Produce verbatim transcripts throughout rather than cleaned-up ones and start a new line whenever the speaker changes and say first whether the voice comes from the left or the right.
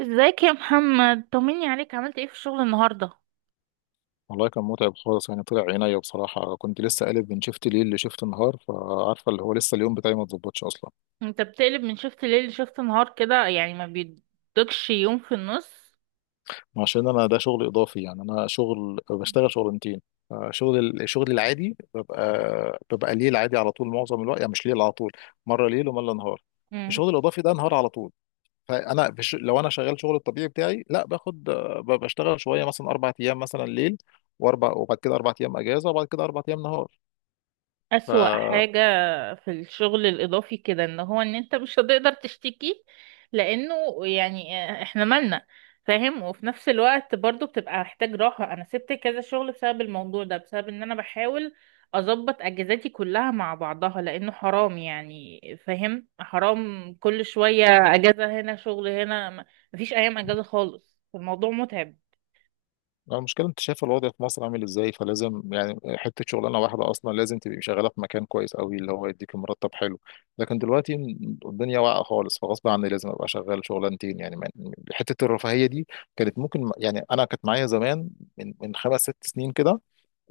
right: ازيك يا محمد؟ طمني عليك، عملت ايه في الشغل النهارده؟
left: والله كان متعب خالص يعني طلع عينيا بصراحة. كنت لسه قالب من شفت ليل لشفت نهار، فعارفة اللي هو لسه اليوم بتاعي ما اتظبطش أصلا.
right: انت بتقلب من شفت ليل لشفت نهار كده يعني ما بيدكش يوم في النص؟
left: عشان أنا ده شغل إضافي، يعني أنا شغل بشتغل شغلانتين. آه، شغل ال- شغلي العادي ببقى ببقى ليل عادي على طول معظم الوقت، يعني مش ليل على طول، مرة ليل ومرة نهار.
right: مم.
left: الشغل الإضافي ده نهار على طول. فأنا بش... لو أنا شغال شغل الطبيعي بتاعي، لا باخد آه، ب- بشتغل شوية مثلا أربع أيام مثلا ليل، وأربع وبعد كده أربع أيام أجازة، وبعد كده أربع أيام
right: أسوأ
left: نهار.
right: حاجة في الشغل الإضافي كده إن هو إن أنت مش هتقدر تشتكي، لأنه يعني إحنا مالنا، فاهم؟ وفي نفس الوقت برضو بتبقى محتاج راحة. أنا سبت كذا شغل بسبب الموضوع ده، بسبب إن أنا بحاول أظبط أجازاتي كلها مع بعضها، لأنه حرام يعني. فاهم؟ حرام كل شوية أجازة هنا شغل هنا م- مفيش أيام أجازة خالص، الموضوع متعب.
left: لا، المشكلة انت شايف الوضع في مصر عامل ازاي، فلازم يعني حتة شغلانة واحدة اصلا لازم تبقي شغالة في مكان كويس قوي اللي هو يديك مرتب حلو. لكن دلوقتي الدنيا واقعة خالص، فغصب عني لازم ابقى شغال شغلانتين. يعني من- حتة الرفاهية دي كانت ممكن، يعني انا كانت معايا زمان، من من خمس ست سنين كده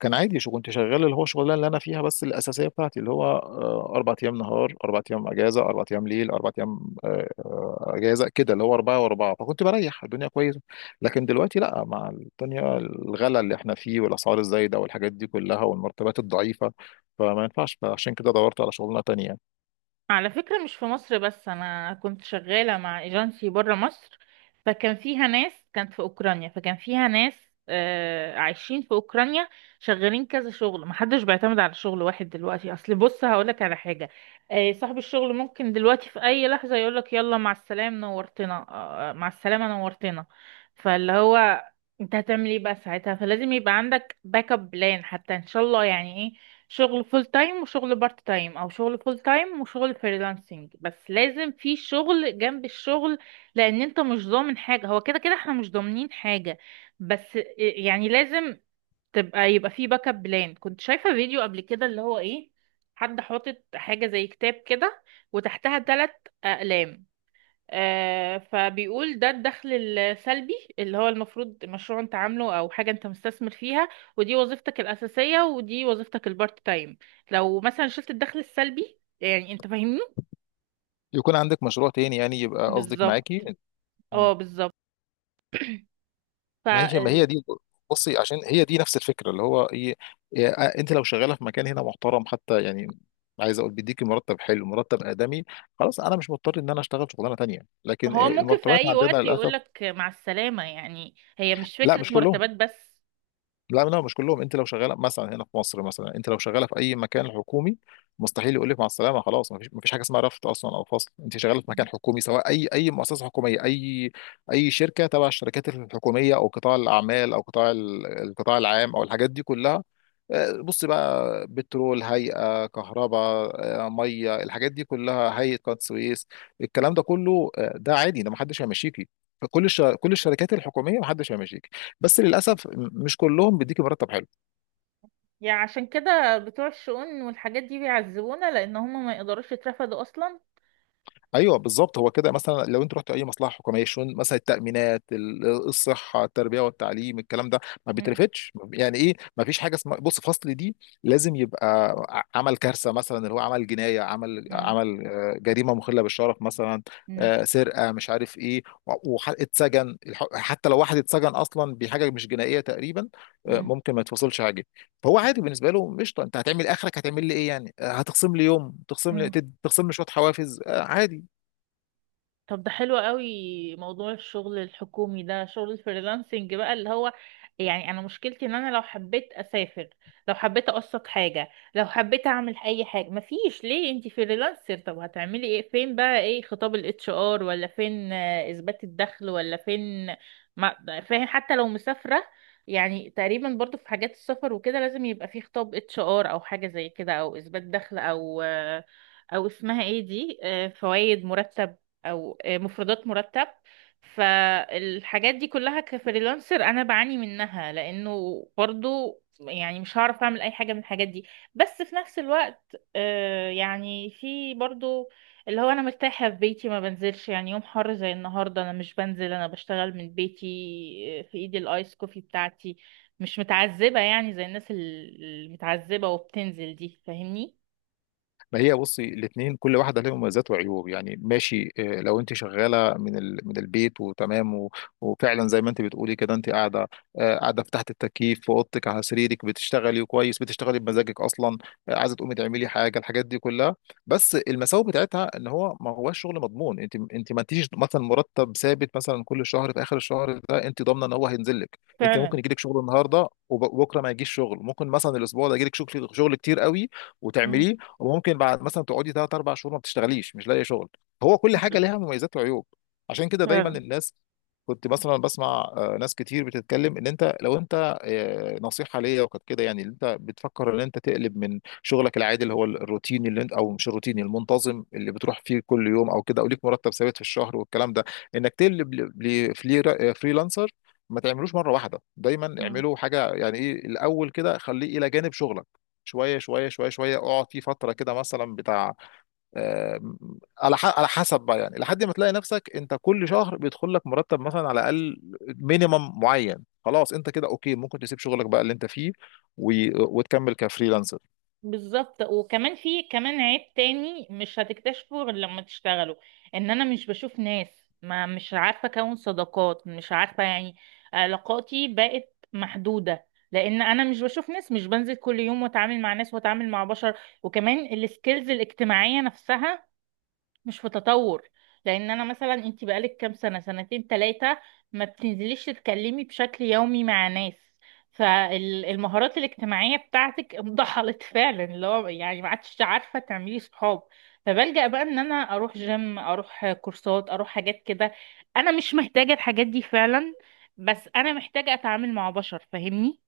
left: كان عادي. شو كنت شغال اللي هو شغلانه اللي انا فيها بس الاساسيه بتاعتي، اللي هو آه، اربع ايام نهار اربع ايام اجازه اربع ايام ليل اربع ايام آه، آه، اجازه، كده اللي هو اربعه واربعه، فكنت بريح الدنيا كويسه. لكن دلوقتي لا، مع الدنيا الغلا اللي احنا فيه والاسعار الزايده والحاجات دي كلها والمرتبات الضعيفه، فما ينفعش. فعشان كده دورت على شغلانه تانية.
right: على فكرة مش في مصر بس، أنا كنت شغالة مع ايجنسي برا مصر، فكان فيها ناس كانت في أوكرانيا، فكان فيها ناس آه عايشين في أوكرانيا شغالين كذا شغل. محدش بيعتمد على شغل واحد دلوقتي. أصل بص هقولك على حاجة، آه، صاحب الشغل ممكن دلوقتي في أي لحظة يقولك يلا مع السلام نورتنا. آه آه، مع السلامة نورتنا. فاللي هو انت هتعمل ايه بقى ساعتها؟ فلازم يبقى عندك باك اب بلان، حتى ان شاء الله يعني إيه، شغل فول تايم وشغل بارت تايم، او شغل فول تايم وشغل فريلانسنج، بس لازم في شغل جنب الشغل. لان انت مش ضامن حاجة، هو كده كده احنا مش ضامنين حاجة، بس يعني لازم تبقى يبقى في باك اب بلان. كنت شايفة فيديو قبل كده اللي هو ايه، حد حاطط حاجة زي كتاب كده وتحتها ثلاث اقلام. آه، فبيقول ده الدخل السلبي، اللي هو المفروض مشروع انت عامله او حاجة انت مستثمر فيها، ودي وظيفتك الأساسية، ودي وظيفتك البارت تايم. لو مثلا شلت الدخل السلبي، يعني انت فاهمني؟
left: يكون عندك مشروع تاني يعني، يبقى قصدك
right: بالظبط.
left: معاكي؟
right: اه بالظبط.
left: ما هي ما
right: فهو
left: هي دي، بصي، عشان هي دي نفس الفكره اللي هو ايه. إيه، آه، انت لو شغاله في مكان هنا محترم حتى، يعني عايز اقول بيديكي مرتب حلو، مرتب ادمي، خلاص انا مش مضطر ان انا اشتغل شغلانه تانيه. لكن آه،
right: ممكن في
left: المرتبات
right: اي
left: عندنا
right: وقت
left: للاسف.
right: يقولك مع السلامة، يعني هي مش
left: لا
right: فكرة
left: مش كلهم.
right: مرتبات بس.
left: لا لا مش كلهم. انت لو شغاله مثلا هنا في مصر، مثلا انت لو شغاله في اي مكان حكومي مستحيل يقول لك مع السلامه، خلاص. ما فيش ما فيش حاجه اسمها رفض اصلا او فصل. انت شغاله في مكان حكومي، سواء اي اي مؤسسه حكوميه، اي اي شركه تبع الشركات الحكوميه، او قطاع الاعمال، او قطاع ال- القطاع العام، او الحاجات دي كلها. آه، بص بقى، بترول، هيئه كهرباء، آه، ميه، الحاجات دي كلها، هيئه قناه السويس، الكلام ده كله، آه، ده عادي، ده ما حدش هيمشيكي. كل الش... كل الشركات الحكوميه ما حدش هيمشيكي. بس للاسف مش كلهم بيديكي مرتب حلو.
right: يعني عشان كده بتوع الشؤون والحاجات دي بيعذبونا، لان هم ما يقدروش يترفدوا اصلا.
left: ايوه بالظبط. هو كده مثلا، لو انت رحت اي مصلحه حكوميه، شون مثلا، التامينات، ال- الصحه، التربيه والتعليم، الكلام ده ما
right: مم.
left: بيترفتش. يعني ايه، ما فيش حاجه اسمها بص فصل دي. لازم يبقى ع- عمل كارثه، مثلا اللي هو عمل جنايه، عمل
right: مم.
left: عمل آه، جريمه مخله بالشرف مثلا،
right: مم.
left: آه، سرقه، مش عارف ايه، و- وح- اتسجن. الح- حتى لو واحد اتسجن اصلا بحاجه مش جنائيه تقريبا، آه، ممكن ما يتفصلش حاجه. فهو عادي بالنسبه له، قشطه، انت هتعمل اخرك هتعمل لي ايه يعني؟ آه، هتخصم لي يوم، تخصم لي
right: مم.
left: تد- تخصم لي شويه حوافز، آه، عادي.
right: طب ده حلو قوي موضوع الشغل الحكومي ده. شغل الفريلانسنج بقى اللي هو يعني انا مشكلتي ان انا لو حبيت اسافر، لو حبيت اقسط حاجة، لو حبيت اعمل اي حاجة، مفيش. ليه؟ انتي فريلانسر، طب هتعملي ايه؟ فين بقى ايه خطاب الاتش ار؟ ولا فين آه، اثبات الدخل؟ ولا فين؟ ما فاهم. حتى لو مسافرة، يعني تقريبا برضو في حاجات السفر وكده لازم يبقى في خطاب اتش ار او حاجة زي كده، او اثبات دخل، او آه، او اسمها ايه دي، فوائد مرتب، او مفردات مرتب. فالحاجات دي كلها كفريلانسر انا بعاني منها، لانه برضو يعني مش هعرف اعمل اي حاجة من الحاجات دي. بس في نفس الوقت آه، يعني في برضو اللي هو انا مرتاحة في بيتي، ما بنزلش يعني. يوم حر زي النهاردة انا مش بنزل، انا بشتغل من بيتي، آه، في ايدي الايس كوفي بتاعتي، مش متعذبة يعني زي الناس ال- المتعذبة وبتنزل دي. فاهمني؟
left: ما هي بصي الاثنين كل واحده لها مميزات وعيوب، يعني ماشي. آه، لو انت شغاله من ال... من البيت وتمام و... وفعلا زي ما انت بتقولي كده، انت قاعده آه، قاعده في تحت التكييف في اوضتك على سريرك، بتشتغلي كويس، بتشتغلي بمزاجك اصلا، آه، عايزه تقومي تعملي حاجه، الحاجات دي كلها. بس المساوئ بتاعتها ان هو ما هوش شغل مضمون. انت انت ما انتيش مثلا مرتب ثابت مثلا كل شهر في اخر الشهر ده انت ضامنه ان هو هينزل لك. انت ممكن
right: فعلا.
left: يجيلك شغل النهارده وبكره ما يجيش شغل، ممكن مثلا الاسبوع ده يجيلك شغل شغل كتير قوي
right: مم.
left: وتعمليه، وممكن بعد مثلا تقعدي ثلاث اربع شهور ما بتشتغليش، مش لاقي شغل. هو كل حاجه
right: فعلا.
left: لها مميزات وعيوب. عشان كده دايما الناس، كنت مثلا بسمع آه، ناس كتير بتتكلم، ان انت لو انت آه، نصيحه ليا وكانت كده، يعني إن انت بتفكر ان انت تقلب من شغلك العادي اللي هو الروتيني اللي انت، او مش الروتيني، المنتظم اللي بتروح فيه كل يوم او كده، او ليك مرتب ثابت في الشهر والكلام ده، انك تقلب لفريلانسر، ما تعملوش مره واحده. دايما
right: فعلا.
left: اعملوا حاجه، يعني ايه، الاول كده خليه الى جانب شغلك، شويه شويه شويه شويه، اقعد فيه فتره كده، مثلا بتاع آم، على ح- على حسب بقى، يعني لحد ما تلاقي نفسك انت كل شهر بيدخل لك مرتب مثلا على الاقل مينيمم معين، خلاص انت كده اوكي، ممكن تسيب شغلك بقى اللي انت فيه و- وتكمل كفريلانسر.
right: بالظبط. وكمان في كمان عيب تاني مش هتكتشفه غير لما تشتغلوا، ان انا مش بشوف ناس، ما مش عارفه اكون صداقات، مش عارفه يعني، علاقاتي بقت محدوده لان انا مش بشوف ناس، مش بنزل كل يوم واتعامل مع ناس واتعامل مع بشر. وكمان السكيلز الاجتماعيه نفسها مش في تطور، لان انا مثلا انت بقالك كام سنه، سنتين ثلاثه ما بتنزليش تتكلمي بشكل يومي مع ناس، فالمهارات الاجتماعيه بتاعتك انضحلت. فعلا اللي هو يعني ما عادش عارفه تعملي صحاب، فبلجأ بقى ان انا اروح جيم، اروح كورسات، اروح حاجات كده. انا مش محتاجه الحاجات دي فعلا، بس انا محتاجه اتعامل مع بشر. فاهمني؟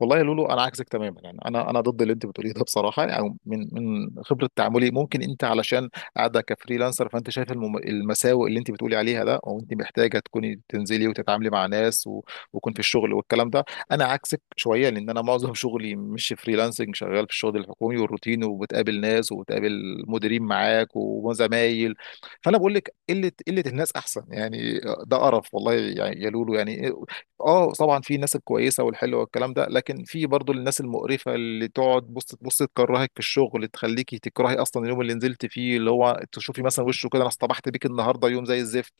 left: والله يا لولو انا عكسك تماما يعني. انا انا ضد اللي انت بتقوليه ده بصراحه، او يعني من من خبره تعاملي. ممكن انت علشان قاعده كفريلانسر، فانت شايف المم- المساوئ اللي انت بتقولي عليها ده، او انت محتاجه تكوني تنزلي وتتعاملي مع ناس و... ويكون في الشغل والكلام ده. انا عكسك شويه، لان انا معظم شغلي مش فريلانسنج، شغال في الشغل الحكومي والروتين، وبتقابل ناس وبتقابل مديرين معاك وزمايل. فانا بقول لك قله، قله الناس احسن يعني. ده قرف والله يعني يا لولو يعني. اه طبعا في الناس الكويسه والحلوه والكلام ده، لكن في برضو الناس المقرفه اللي تقعد بص تبص تكرهك في الشغل، تخليكي تكرهي اصلا اليوم اللي نزلت فيه، اللي هو تشوفي مثلا وشه كده، انا اصطبحت بيك النهارده يوم زي الزفت.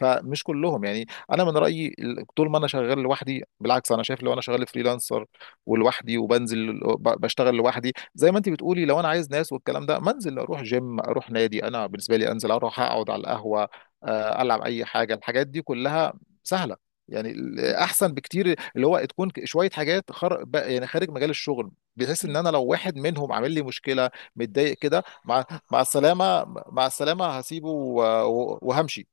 left: فمش كلهم يعني. انا من رايي ال- طول ما انا شغال لوحدي بالعكس، انا شايف لو انا شغال فريلانسر ولوحدي وبنزل ب- بشتغل لوحدي، زي ما انت بتقولي لو انا عايز ناس والكلام ده، منزل اروح جيم، اروح نادي. انا بالنسبه لي انزل اروح اقعد على القهوه، آه، العب اي حاجه، الحاجات دي كلها سهله يعني. ال- احسن بكتير اللي هو تكون ك- شويه حاجات خر... ب- يعني خارج مجال الشغل، بحيث
right: مم.
left: ان انا لو واحد منهم عامل لي مشكله، متضايق كده، مع مع السلامه، مع السلامه، هسيبه و- و- وهمشي.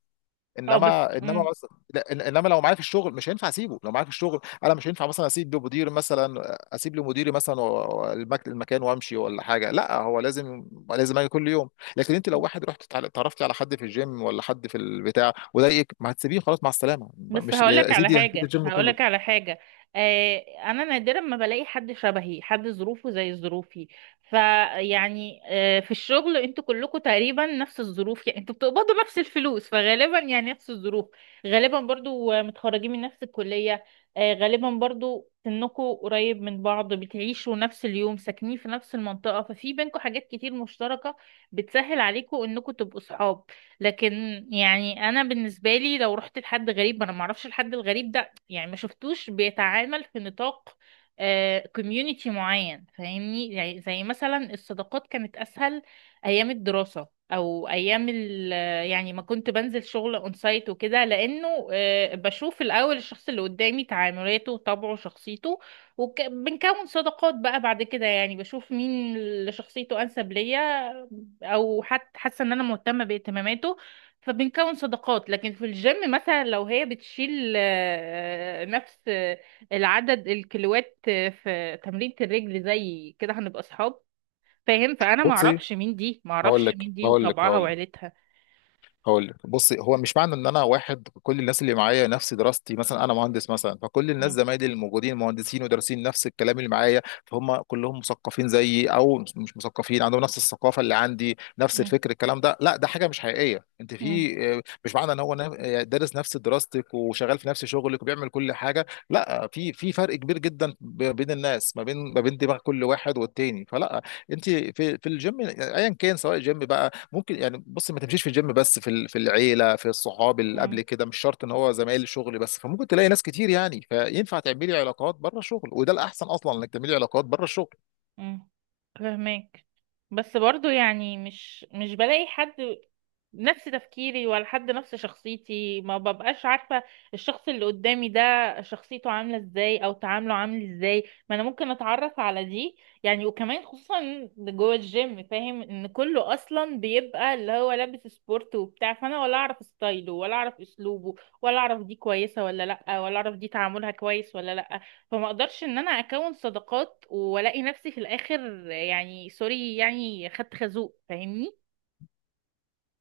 right: اه بس
left: انما انما
right: مم.
left: مثلا لا، إن- انما لو معايا في الشغل مش هينفع اسيبه. لو معايا في الشغل انا مش هينفع مثلا اسيب لمدير، مثلا اسيب لمديري مثلا و- و- المك- المكان وامشي ولا حاجه، لا هو لازم، لازم اجي كل يوم. لكن انت لو واحد رحت تع- اتعرفت على حد في الجيم ولا حد في البتاع وضايقك، ما هتسيبيه؟ خلاص مع السلامه،
right: بس
left: مش
right: هقولك
left: يا
right: على
left: سيدي؟
right: حاجة، هقولك على حاجة، آه، أنا نادرا ما بلاقي حد شبهي، حد ظروفه زي ظروفي. فيعني آه في الشغل انتوا كلكم تقريبا نفس الظروف، يعني انتوا بتقبضوا نفس الفلوس فغالبا يعني نفس الظروف. غالبا برضو آه، متخرجين من نفس الكلية، آه غالبا برضو سنكم قريب من بعض، بتعيشوا نفس اليوم، ساكنين في نفس المنطقة، ففي بينكم حاجات كتير مشتركة بتسهل عليكم انكم تبقوا صحاب. لكن يعني انا بالنسبه لي لو رحت لحد غريب، انا ما اعرفش الحد الغريب ده، يعني ما شفتوش بيتعامل في نطاق كوميونيتي معين. فاهمني؟ يعني زي مثلا الصداقات كانت اسهل ايام الدراسه او ايام ال، يعني ما كنت بنزل شغل اون سايت وكده، لانه آه، بشوف الاول الشخص اللي قدامي تعاملاته، طبعه، شخصيته، وبنكون صداقات بقى بعد كده. يعني بشوف مين اللي شخصيته انسب ليا، او حتى حاسه ان انا مهتمه باهتماماته، فبنكون صداقات. لكن في الجيم مثلا لو هي بتشيل آه، نفس آه، العدد الكيلوات آه، في تمرينة الرجل زي كده هنبقى اصحاب. فاهم؟ فانا ما
left: بصي،
right: اعرفش مين دي، ما
left: هقول
right: اعرفش
left: لك
right: مين دي
left: هقول لك
right: وطبعها
left: هقول لك
right: وعيلتها.
left: هقول لك بص، هو مش معنى ان انا واحد كل الناس اللي معايا نفس دراستي، مثلا انا مهندس مثلا فكل الناس
right: مم.
left: زمايلي الموجودين مهندسين ودارسين نفس الكلام اللي معايا، فهم كلهم مثقفين زيي، او مش مثقفين عندهم نفس الثقافه اللي عندي، نفس الفكر، الكلام ده لا، ده حاجه مش حقيقيه. انت
right: مم.
left: في آه، مش معنى ان هو نا- آه، دارس نفس دراستك وشغال في نفس شغلك وبيعمل كل حاجه، لا، في في فرق كبير جدا ب- بين الناس، ما بين ما بين دماغ كل واحد والتاني، فلا. انت في في الجيم ايا كان، سواء جيم بقى ممكن يعني، بص ما تمشيش في الجيم بس، في ال- في العيله، في الصحاب اللي قبل
right: مم.
left: كده، مش شرط ان هو زمايل الشغل بس. فممكن تلاقي ناس كتير يعني، فينفع تعملي علاقات بره الشغل، وده الاحسن اصلا انك تعملي علاقات بره الشغل.
right: مم. فهمك. بس برضو يعني مش مش بلاقي حد نفس تفكيري، ولا حد نفس شخصيتي، ما ببقاش عارفة الشخص اللي قدامي ده شخصيته عاملة ازاي، او تعامله عامل ازاي. ما انا ممكن اتعرف على دي يعني. وكمان خصوصا جوه الجيم، فاهم ان كله اصلا بيبقى اللي هو لابس سبورت وبتاع، فانا ولا اعرف ستايله، ولا اعرف اسلوبه، ولا اعرف دي كويسة ولا لا، ولا اعرف دي تعاملها كويس ولا لا، فما اقدرش ان انا اكون صداقات والاقي نفسي في الاخر، يعني سوري يعني خدت خازوق. فاهمني؟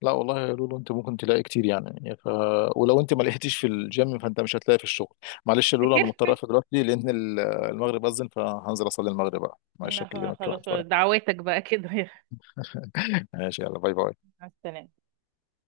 left: لا والله يا لولو، انت ممكن تلاقي كتير يعني يعني ف... ولو انت ما لقيتيش في الجيم، فانت مش هتلاقي في الشغل. معلش يا لولو، انا
right: افتكر.
left: مضطر اقفل دلوقتي لان ال- المغرب اذن، فهنزل اصلي المغرب بقى. معلش
right: لا
left: اكلمك كمان
right: خلاص.
left: شويه.
right: دعواتك بقى كده.
left: ماشي، يلا، باي باي.
right: مع السلامة.